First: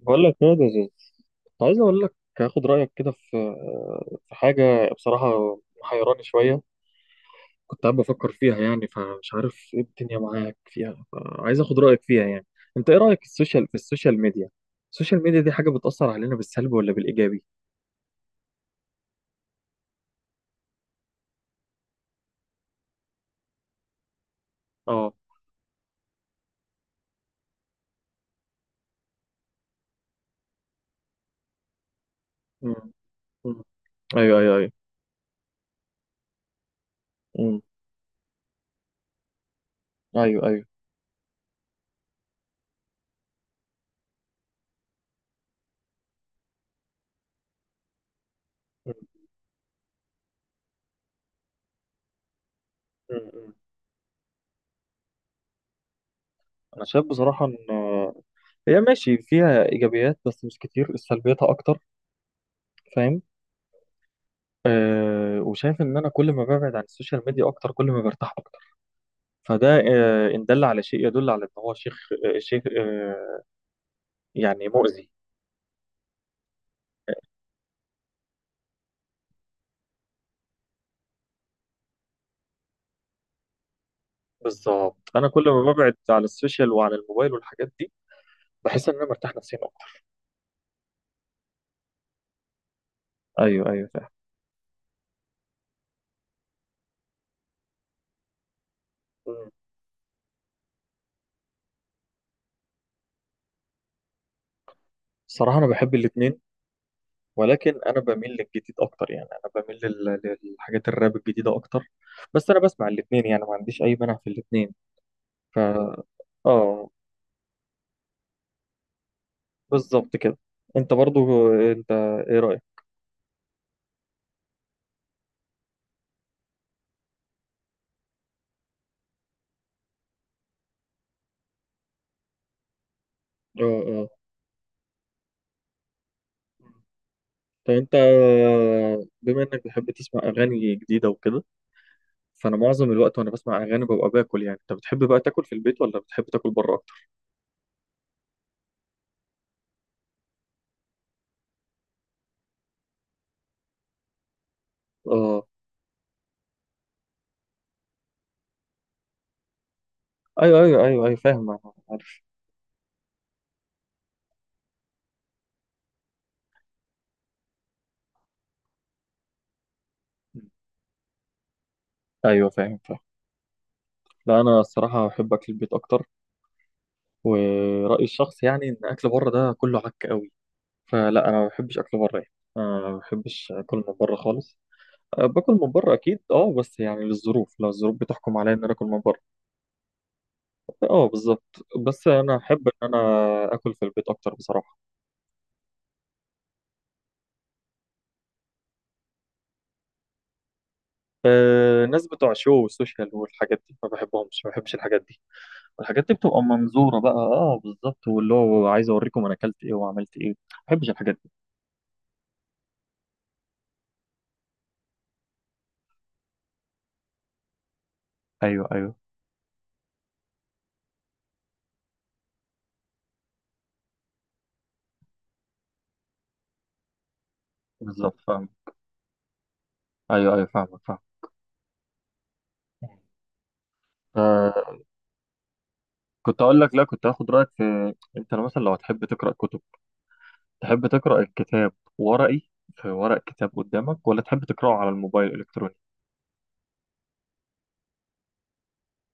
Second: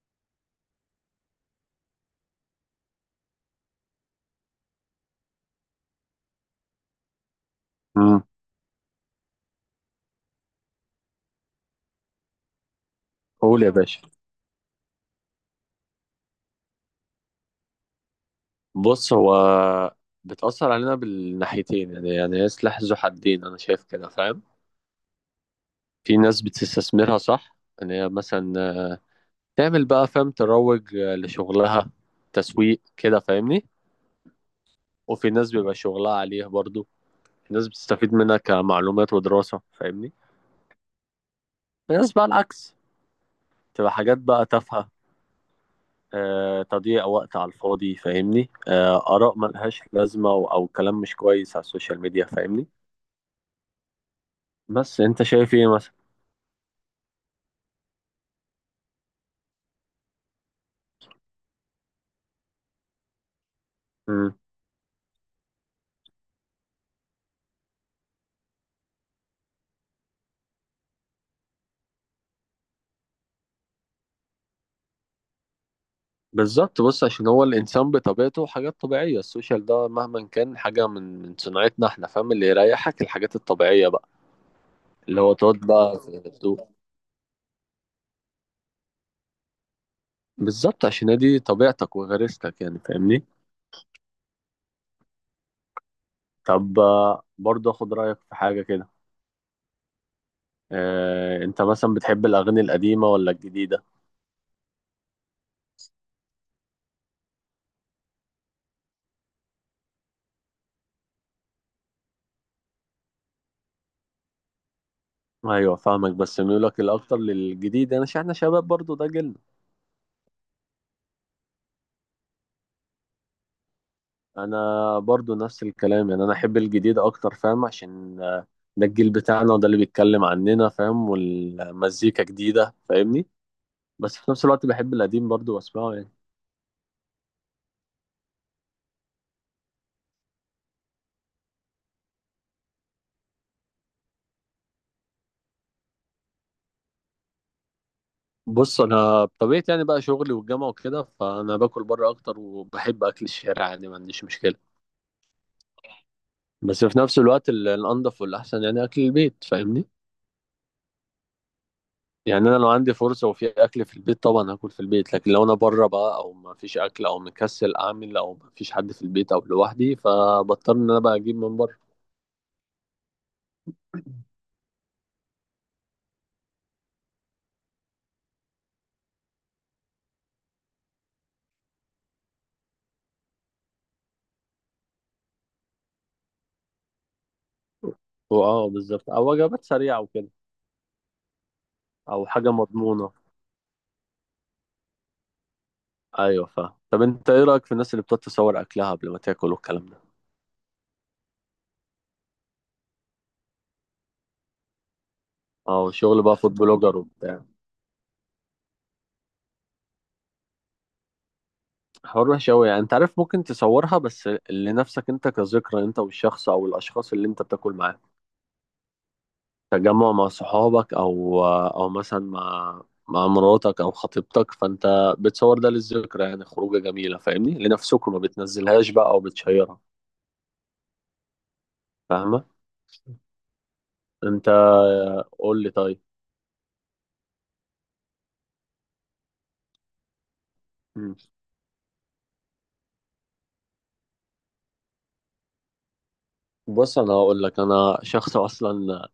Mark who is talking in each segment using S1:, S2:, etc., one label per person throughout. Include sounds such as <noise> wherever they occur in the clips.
S1: بقول لك يا دزوز، عايز اقول لك، هاخد رايك كده في حاجه بصراحه محيراني شويه. كنت قاعد
S2: امم
S1: بفكر فيها يعني، فمش عارف ايه الدنيا معاك فيها، عايز اخد رايك فيها يعني. انت ايه رايك في
S2: قول
S1: السوشيال،
S2: يا
S1: في
S2: باشا.
S1: السوشيال ميديا؟ السوشيال ميديا دي حاجه بتاثر علينا بالسلب ولا بالايجابي؟
S2: بص، هو بتأثر علينا بالناحيتين، يعني هي سلاح ذو حدين. أنا شايف كده، فاهم.
S1: اه.
S2: في ناس بتستثمرها صح، إن هي مثلا تعمل بقى، فاهم، تروج لشغلها،
S1: مم.
S2: تسويق كده،
S1: مم.
S2: فاهمني.
S1: ايوه ايوه ايوه.
S2: وفي ناس بيبقى شغلها عليه برضو. في
S1: مم.
S2: ناس بتستفيد منها كمعلومات ودراسة، فاهمني.
S1: ايوه ايوه.
S2: في ناس بقى العكس، تبقى حاجات بقى تافهة. تضييع وقت على الفاضي، فاهمني.
S1: مم.
S2: آراء ملهاش لازمة، أو كلام مش كويس على السوشيال ميديا، فاهمني.
S1: مم. مم.
S2: بس انت شايف ايه مثلا؟
S1: انا شايف بصراحه ان هي ماشي فيها ايجابيات بس مش كتير، سلبياتها اكتر. فاهم؟
S2: مم.
S1: أه، وشايف ان انا كل ما ببعد عن السوشيال ميديا اكتر كل ما برتاح اكتر. فده أه ان دل على شيء يدل على ان هو شيخ، أه شيخ أه، يعني مؤذي.
S2: بالظبط. بص، عشان هو الانسان بطبيعته حاجات طبيعيه، السوشيال ده مهما كان حاجه من صناعتنا احنا، فاهم، اللي يريحك الحاجات الطبيعيه بقى،
S1: بالظبط،
S2: اللي
S1: انا
S2: هو
S1: كل
S2: تقعد
S1: ما ببعد
S2: بقى في
S1: عن
S2: الهدوء.
S1: السوشيال وعن الموبايل والحاجات دي بحس ان انا مرتاح نفسيا اكتر.
S2: بالظبط، عشان هي دي طبيعتك وغريزتك، يعني فاهمني.
S1: ايوه ايوه فاهم.
S2: طب برضه اخد رايك في حاجه كده.
S1: مم.
S2: اه، انت مثلا بتحب الاغاني القديمه ولا الجديده؟
S1: الصراحه انا بحب الاثنين، ولكن انا بميل للجديد اكتر. يعني انا بميل للحاجات الراب الجديده اكتر، بس انا بسمع الاثنين يعني ما عنديش اي مانع في الاثنين. ف
S2: ايوه، فاهمك، بس ميولك
S1: اه،
S2: الاكتر للجديد. انا يعني احنا شباب برضه، ده جيلنا.
S1: بالظبط كده. انت برضو انت ايه رايك؟
S2: انا برضو نفس الكلام، يعني انا احب الجديد اكتر، فاهم، عشان ده الجيل بتاعنا وده اللي بيتكلم عننا، فاهم، والمزيكا جديدة، فاهمني.
S1: اه اه.
S2: بس في نفس الوقت بحب القديم برضو واسمعه يعني.
S1: طب انت بما انك بتحب تسمع اغاني جديده وكده، فانا معظم الوقت وانا بسمع اغاني ببقى باكل، يعني انت بتحب بقى تاكل في البيت ولا بتحب تاكل بره اكتر؟
S2: بص، انا بطبيعتي يعني بقى شغلي والجامعة وكده، فانا باكل بره اكتر، وبحب اكل الشارع، يعني ما عنديش مشكلة.
S1: اه.
S2: بس في نفس الوقت الانضف والاحسن يعني اكل البيت، فاهمني.
S1: ايوه ايوه ايوه ايوه فاهم أنا، عارف.
S2: يعني انا لو عندي فرصه وفي اكل في البيت، طبعا هاكل في البيت. لكن لو انا بره بقى، او ما فيش اكل، او مكسل اعمل، او ما فيش حد في البيت او لوحدي، فبضطر ان انا بقى اجيب من بره.
S1: ايوه فاهم فاهم. لا انا الصراحه بحب اكل البيت اكتر، ورايي الشخصي يعني ان اكل بره ده كله عك قوي، فلا انا ما بحبش اكل بره يعني. أنا ما بحبش اكل من بره خالص. أه، باكل من بره اكيد اه، بس يعني للظروف، لو الظروف بتحكم عليا ان
S2: اه،
S1: انا اكل من
S2: بالظبط،
S1: بره.
S2: او وجبات سريعه وكده،
S1: اه بالظبط، بس
S2: او
S1: انا
S2: حاجه
S1: احب ان انا
S2: مضمونه.
S1: اكل في البيت اكتر بصراحه.
S2: ايوه، فاهم. طب انت ايه رايك في الناس اللي بتتصور اكلها قبل ما تاكل والكلام ده؟
S1: آه، الناس بتوع الشو والسوشيال والحاجات دي ما بحبهمش، ما بحبش الحاجات دي.
S2: اه،
S1: الحاجات دي
S2: شغل بقى
S1: بتبقى
S2: فود بلوجر
S1: منظوره بقى،
S2: وبتاع.
S1: اه بالظبط، واللي هو عايز اوريكم انا اكلت ايه وعملت ايه، ما بحبش الحاجات دي.
S2: حوار وحش قوي يعني، انت عارف، ممكن تصورها بس لنفسك انت، كذكرى انت والشخص او الاشخاص اللي انت بتاكل معاهم.
S1: ايوه ايوه.
S2: تجمع مع صحابك، او مثلا مع مراتك او خطيبتك، فانت بتصور ده للذكرى، يعني خروجه جميله، فاهمني، لنفسكم، ما
S1: بالظبط فاهم.
S2: بتنزلهاش بقى او بتشيرها.
S1: ايوه ايوه فاهمك فاهم.
S2: فاهمه. انت
S1: آه،
S2: قول لي طيب.
S1: كنت اقول لك لا، كنت هاخد رايك في انت لو مثلا لو هتحب تقرا كتب، تحب
S2: مم.
S1: تقرا الكتاب ورقي، في ورق كتاب قدامك، ولا تحب تقراه على الموبايل الالكتروني؟
S2: بص، انا هقول لك، انا شخص اصلا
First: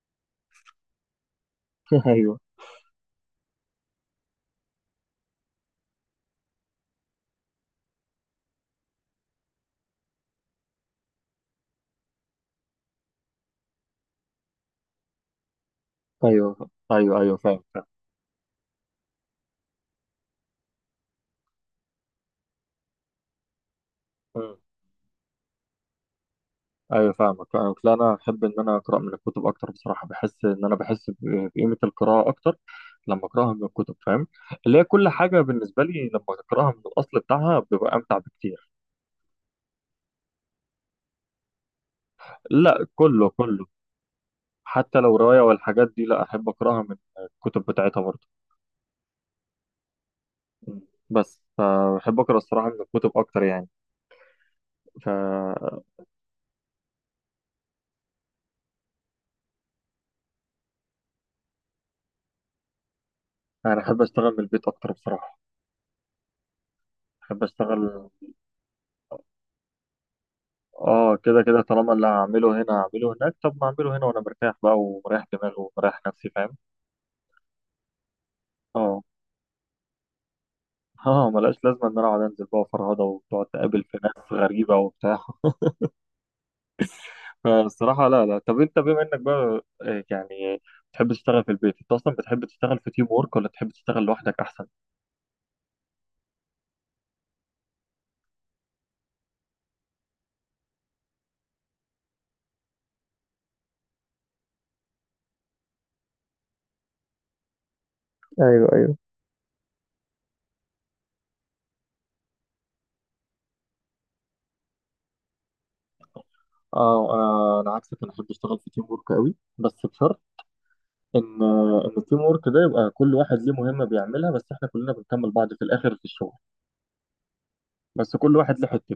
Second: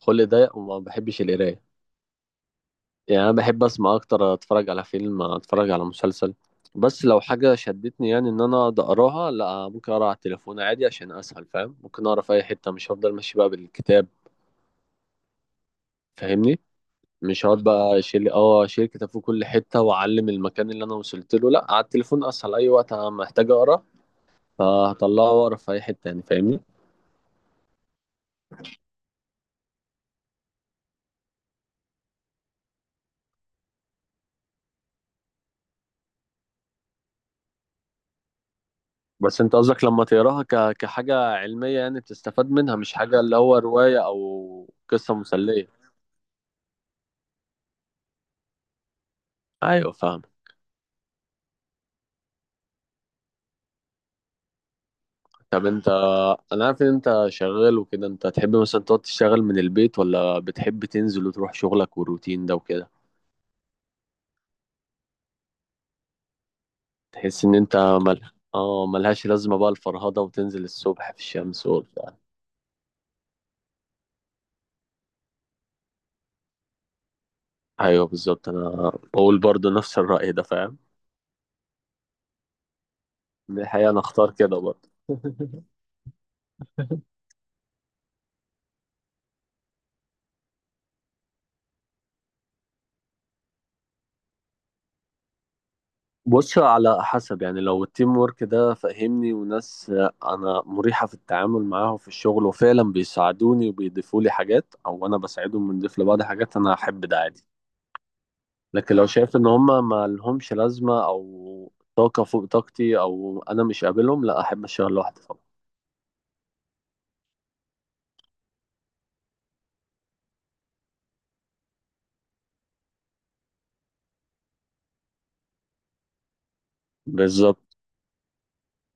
S2: خلق ضيق وما بحبش القرايه.
S1: <laughs> ايوه.
S2: يعني انا بحب اسمع اكتر، اتفرج على فيلم، اتفرج على مسلسل. بس لو حاجه شدتني، يعني ان انا أقعد اقراها، لا، ممكن اقرا على التليفون عادي، عشان اسهل، فاهم، ممكن اقرا في اي حته، مش هفضل ماشي بقى بالكتاب، فاهمني.
S1: ايوه ايوه ايوه
S2: مش
S1: فاهم
S2: هقعد بقى اشيل كتاب في كل حته واعلم المكان اللي انا وصلت له، لا، على التليفون اسهل، اي وقت انا محتاج اقرا
S1: فاهم.
S2: فهطلعه واقرا في اي حته يعني، فاهمني.
S1: ايوه فاهمك فاهمك. لا انا احب ان انا اقرا من الكتب اكتر بصراحه. بحس ان انا بحس بقيمه القراءه اكتر لما اقراها من الكتب، فاهم؟ اللي هي كل حاجه بالنسبه لي لما اقراها من الاصل بتاعها ببقى امتع بكتير.
S2: بس انت قصدك لما تقراها كحاجه علميه، يعني بتستفاد منها،
S1: لا
S2: مش حاجه
S1: كله
S2: اللي هو
S1: كله،
S2: روايه او
S1: حتى
S2: قصه
S1: لو روايه
S2: مسليه؟
S1: والحاجات دي، لا، احب اقراها من الكتب بتاعتها برضه.
S2: ايوه، فاهم.
S1: بس فبحب اقرا الصراحه من الكتب اكتر يعني.
S2: طب
S1: فانا
S2: انا عارف ان انت شغال وكده، انت تحب مثلا تقعد تشتغل من البيت، ولا بتحب تنزل وتروح شغلك والروتين ده وكده؟
S1: احب اشتغل من البيت اكتر بصراحه. احب
S2: تحس ان انت
S1: اشتغل.
S2: اه، ملهاش لازمه بقى الفرهده وتنزل الصبح
S1: اه
S2: في
S1: كده كده،
S2: الشمس
S1: طالما اللي
S2: والبتاع.
S1: هعمله هنا هعمله هناك، طب ما اعمله هنا وانا مرتاح بقى ومريح دماغي ومريح نفسي، فاهم؟
S2: ايوه، بالظبط، انا
S1: اه.
S2: بقول برضو نفس الراي ده، فاهم.
S1: <laughs> اه ملهاش لازمه ان انا اقعد انزل بقى فرهضه وتقعد
S2: دي
S1: تقابل
S2: الحقيقه،
S1: في
S2: انا
S1: ناس
S2: اختار كده
S1: غريبه
S2: برضو.
S1: وبتاع <laughs>
S2: <laughs>
S1: فالصراحه لا لا. طب انت بما انك بقى يعني بتحب تشتغل في البيت، انت اصلا بتحب تشتغل في تيم وورك ولا تحب تشتغل لوحدك احسن؟
S2: بص، على حسب. يعني لو التيم ورك ده، فاهمني، وناس انا مريحه في التعامل معاهم في الشغل، وفعلا بيساعدوني وبيضيفوا لي حاجات، او انا بساعدهم بنضيف لبعض حاجات، انا هحب ده عادي.
S1: ايوه
S2: لكن
S1: ايوه.
S2: لو شايف ان هم ما لهمش لازمه، او طاقه فوق طاقتي، او انا مش قابلهم، لا، احب اشتغل لوحدي طبعا.
S1: اه، انا عكسك، انا احب اشتغل في تيم وورك قوي، بس بشرط ان التيم وورك ده يبقى كل واحد ليه مهمه بيعملها، بس احنا كلنا بنكمل بعض في الاخر في الشغل.
S2: بالظبط.
S1: بس كل واحد له حته،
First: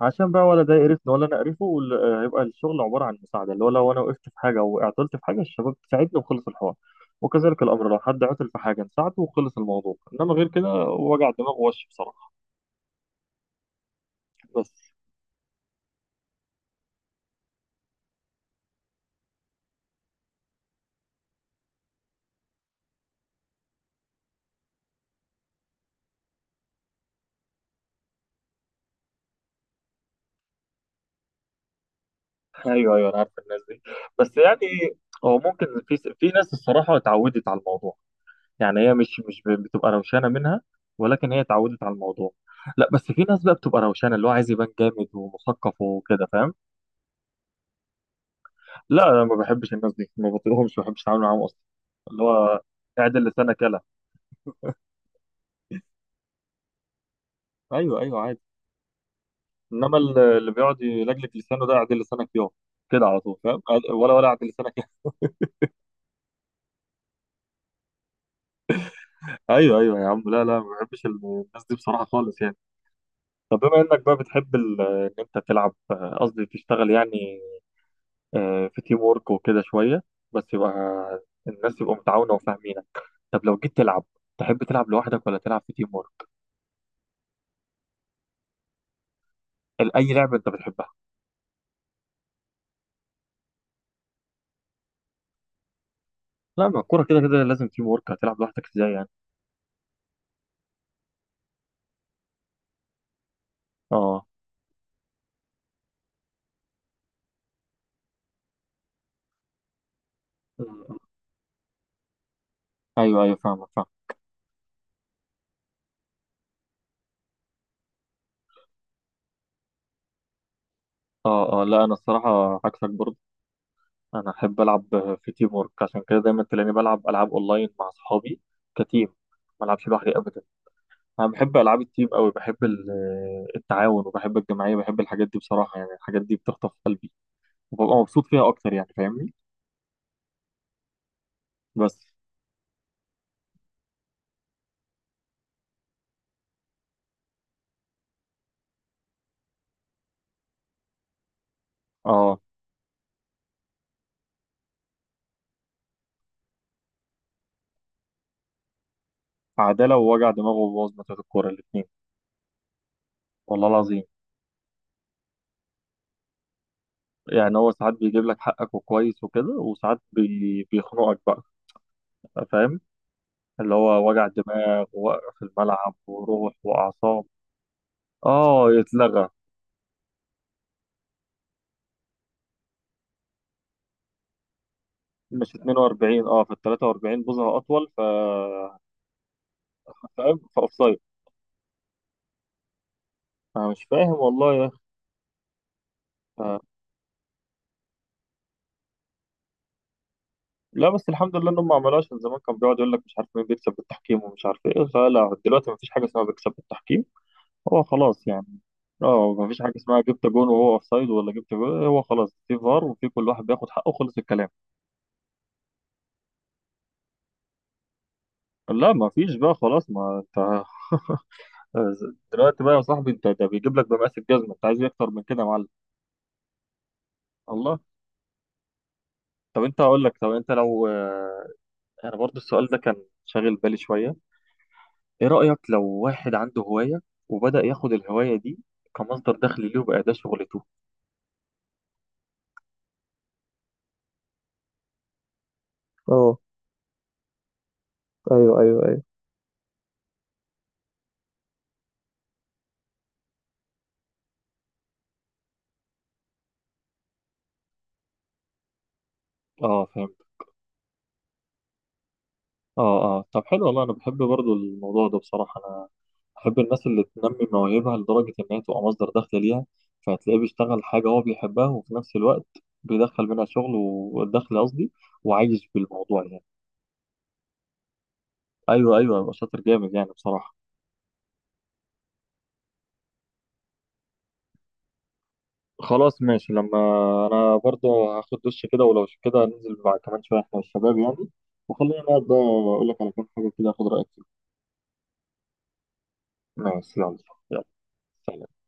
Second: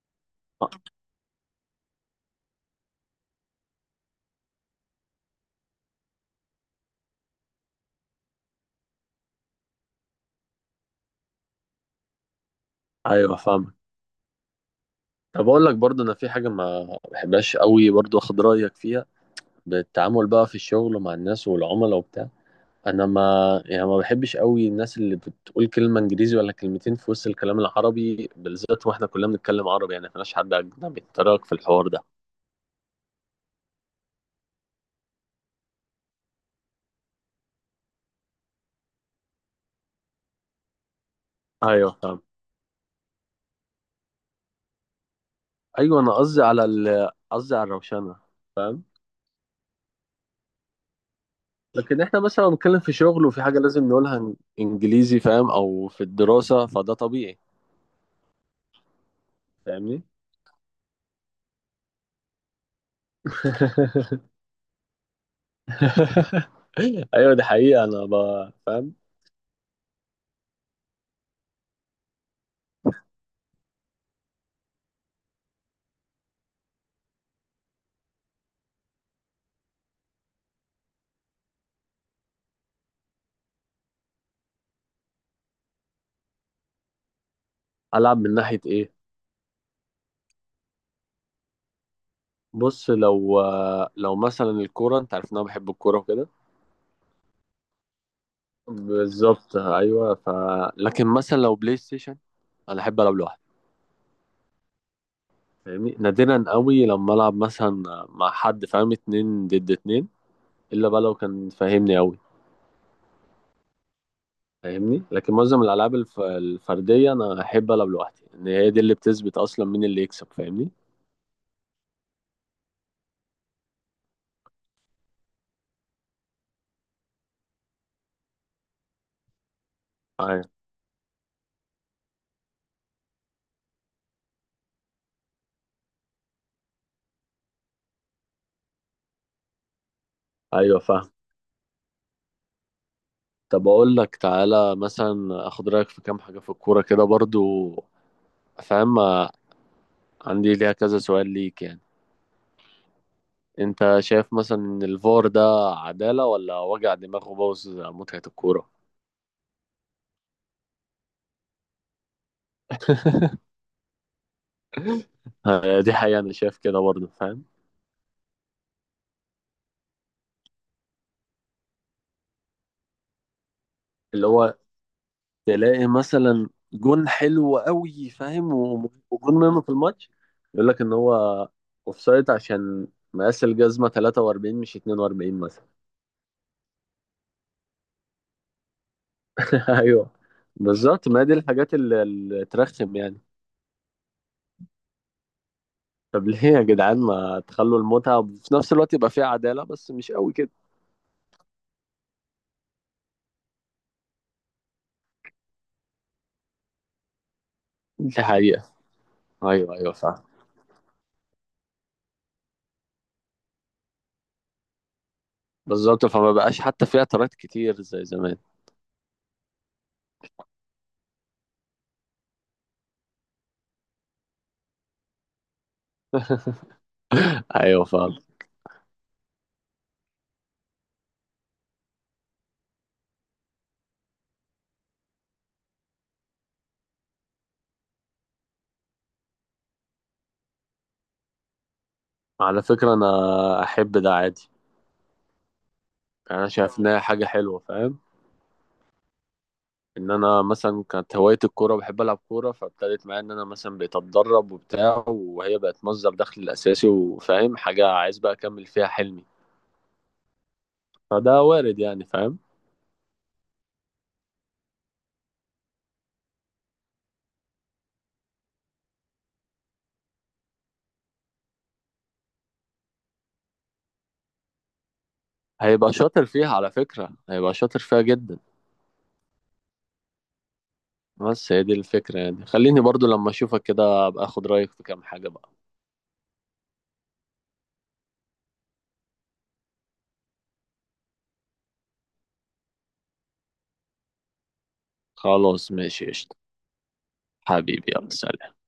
S1: عشان بقى ولا ده يقرفنا ولا انا اقرفه، هيبقى الشغل عباره عن مساعده، اللي هو لو انا وقفت في حاجه وعطلت في حاجه الشباب تساعدني وخلص الحوار، وكذلك الامر لو حد عطل في حاجه نساعده وخلص الموضوع، انما غير كده وجع دماغ وش بصراحه.
S2: ايوه، فاهمك.
S1: بس.
S2: طب اقول لك برضه، انا في حاجه ما بحبهاش قوي، برضه اخد رايك فيها. بالتعامل بقى في الشغل مع الناس والعملاء وبتاع. انا ما يعني ما بحبش قوي الناس اللي بتقول كلمه انجليزي ولا كلمتين في وسط الكلام العربي، بالذات واحنا كلنا بنتكلم عربي، يعني مفيناش حد اجنبي يتطرق في الحوار ده.
S1: ايوه ايوه انا عارف الناس دي، بس يعني هو ممكن في ناس الصراحه اتعودت على الموضوع، يعني هي مش مش ب- بتبقى روشانه منها، ولكن هي اتعودت
S2: ايوه،
S1: على
S2: فاهم.
S1: الموضوع. لا، بس في ناس بقى بتبقى روشانه، اللي هو عايز يبان جامد ومثقف
S2: ايوه، انا
S1: وكده،
S2: قصدي
S1: فاهم؟
S2: على الروشنه، فاهم.
S1: لا انا ما بحبش الناس دي، ما بطيقهمش، ما بحبش اتعامل معاهم اصلا.
S2: لكن احنا
S1: اللي
S2: مثلا
S1: هو
S2: بنتكلم في
S1: اعدل
S2: شغل وفي حاجه
S1: لسانك يلا.
S2: لازم نقولها انجليزي، فاهم، او في الدراسه، فده طبيعي،
S1: ايوه ايوه عادي. انما
S2: فاهمني.
S1: اللي بيقعد يلجلج لسانه ده اعدل لسانك يلا كده على طول، فاهم؟ أعد- ولا
S2: <laughs>
S1: ولا اعدل لسانك <laughs> يا.
S2: <laughs> ايوه، دي حقيقة. انا فاهم.
S1: ايوه ايوه يا عم. لا لا ما بحبش الناس دي بصراحه خالص يعني. طب بما انك بقى بتحب ان انت تلعب، قصدي تشتغل يعني، في تيم وورك وكده شويه، بس يبقى الناس يبقوا متعاونه وفاهمينك. طب لو جيت تلعب، تحب تلعب لوحدك ولا تلعب في تيم وورك؟
S2: العب من ناحية ايه؟
S1: اي لعبه انت بتحبها.
S2: بص، لو مثلا الكورة، انت عارف ان انا بحب الكورة وكده.
S1: لا، ما الكورة كده كده لازم تيم ورك، هتلعب لوحدك ازاي يعني؟
S2: بالظبط، ايوه، لكن مثلا لو بلاي ستيشن، انا احب العب لوحدي.
S1: اه.
S2: فاهمني، نادرا قوي لما العب مثلا مع حد، فاهم، اتنين ضد اتنين، الا
S1: آه،
S2: بقى لو كان فاهمني قوي.
S1: ايوه ايوه فاهمك فاهم.
S2: فاهمني، لكن معظم الالعاب الفردية انا احب العب لوحدي، ان هي دي اللي بتثبت اصلا مين اللي يكسب، فاهمني.
S1: اه اه. لا انا الصراحة عكسك برضه. انا احب العب في تيم ورك، عشان كده دايما تلاقيني بلعب العاب اونلاين مع اصحابي كتيم، ما العبش لوحدي ابدا.
S2: ايوه،
S1: انا بحب العاب التيم قوي، بحب التعاون، وبحب الجماعية، بحب الحاجات دي بصراحة. يعني الحاجات دي بتخطف قلبي وببقى مبسوط فيها اكتر يعني، فاهمني؟
S2: ايوه.
S1: بس.
S2: طب اقول لك، تعالى مثلا اخد رايك في كام حاجه في الكوره كده برضو، فاهم. عندي ليها كذا سؤال ليك يعني.
S1: اه.
S2: انت شايف مثلا ان الفار ده عداله، ولا وجع دماغ وبوظ متعه الكوره؟
S1: عدالة ووجع دماغ وبوظ ماتشات الكورة الاتنين، والله العظيم.
S2: دي حقيقه، انا شايف كده برضو، فاهم.
S1: يعني هو ساعات بيجيب لك حقك وكويس وكده، وساعات بيخنقك بقى، فاهم؟ اللي هو وجع
S2: اللي هو
S1: دماغ ووقف
S2: تلاقي
S1: الملعب
S2: مثلا
S1: وروح
S2: جون
S1: وأعصاب.
S2: حلو قوي، فاهم،
S1: اه يتلغى.
S2: وجون مهم في الماتش. يقول لك ان هو اوفسايد عشان مقاس الجزمه 43 مش 42
S1: مش
S2: مثلا.
S1: 42، اه في 43 بوزة أطول، ف
S2: <laughs> ايوه،
S1: فاهم؟ فأوفسايد.
S2: بالظبط، ما دي الحاجات اللي ترخم يعني.
S1: أنا مش فاهم والله يا أخي.
S2: طب ليه
S1: آه.
S2: يا جدعان ما تخلوا المتعة، وفي نفس الوقت يبقى فيها عدالة، بس مش قوي كده؟
S1: لا بس الحمد لله إنهم ما عملوهاش، من زمان كان بيقعد يقول لك مش عارف مين بيكسب بالتحكيم ومش عارف إيه، فلا دلوقتي مفيش حاجة اسمها بيكسب بالتحكيم، هو
S2: دي
S1: خلاص يعني.
S2: حقيقة.
S1: اه مفيش حاجه
S2: أيوه، أيوه،
S1: اسمها
S2: فاهم.
S1: جبت جون وهو اوفسايد ولا جبت جون، هو خلاص في فار، وفي كل واحد بياخد حقه، خلص الكلام.
S2: بالظبط، فما بقاش حتى فيها اعتراض كتير زي زمان.
S1: لا مفيش بقى خلاص، ما انت آه، دلوقتي بقى يا صاحبي انت، ده بيجيب لك بمقاس الجزمه، انت عايز ايه اكتر من كده يا معلم؟ الله.
S2: أيوه، فاهم.
S1: طب انت هقول لك، طب انت لو آه، انا برضو السؤال ده كان شاغل بالي شويه. ايه رايك لو واحد عنده هوايه وبدا ياخد الهوايه دي كمصدر دخل ليه وبقى ده شغلته؟
S2: على فكرة، أنا أحب ده عادي.
S1: اه.
S2: يعني أنا شايف إنها حاجة حلوة، فاهم.
S1: ايوه ايوه ايوه.
S2: إن أنا مثلا كانت هواية الكورة، بحب ألعب كورة، فابتدت معايا إن أنا مثلا بقيت أتدرب وبتاع، وهي بقت مصدر دخل الأساسي، وفاهم، حاجة عايز بقى أكمل فيها حلمي.
S1: اه
S2: فده وارد يعني، فاهم.
S1: اه اه. طب حلو والله، انا بحب برضو الموضوع ده بصراحه. انا بحب الناس اللي تنمي مواهبها لدرجه انها تبقى مصدر دخل ليها، فهتلاقيه بيشتغل حاجه هو بيحبها وفي نفس الوقت بيدخل منها شغل والدخل قصدي، وعايش
S2: هيبقى
S1: بالموضوع
S2: شاطر
S1: يعني.
S2: فيها، على فكرة، هيبقى شاطر فيها جدا.
S1: ايوه ايوه هيبقى شاطر جامد يعني بصراحه.
S2: بس هي دي الفكرة، يعني خليني برضو لما أشوفك كده أبقى أخد رأيك في كام حاجة بقى.
S1: خلاص ماشي. لما انا برضو هاخد دش كده، ولو كده ننزل بعد كمان شويه احنا والشباب يعني، وخلينا نقعد بقى اقول لك على كام حاجه كده اخد رايك فيها.
S2: خلاص، ماشي، قشطة.
S1: ماشي يلا. يلا
S2: حبيبي، يلا،
S1: سلام.
S2: سلام.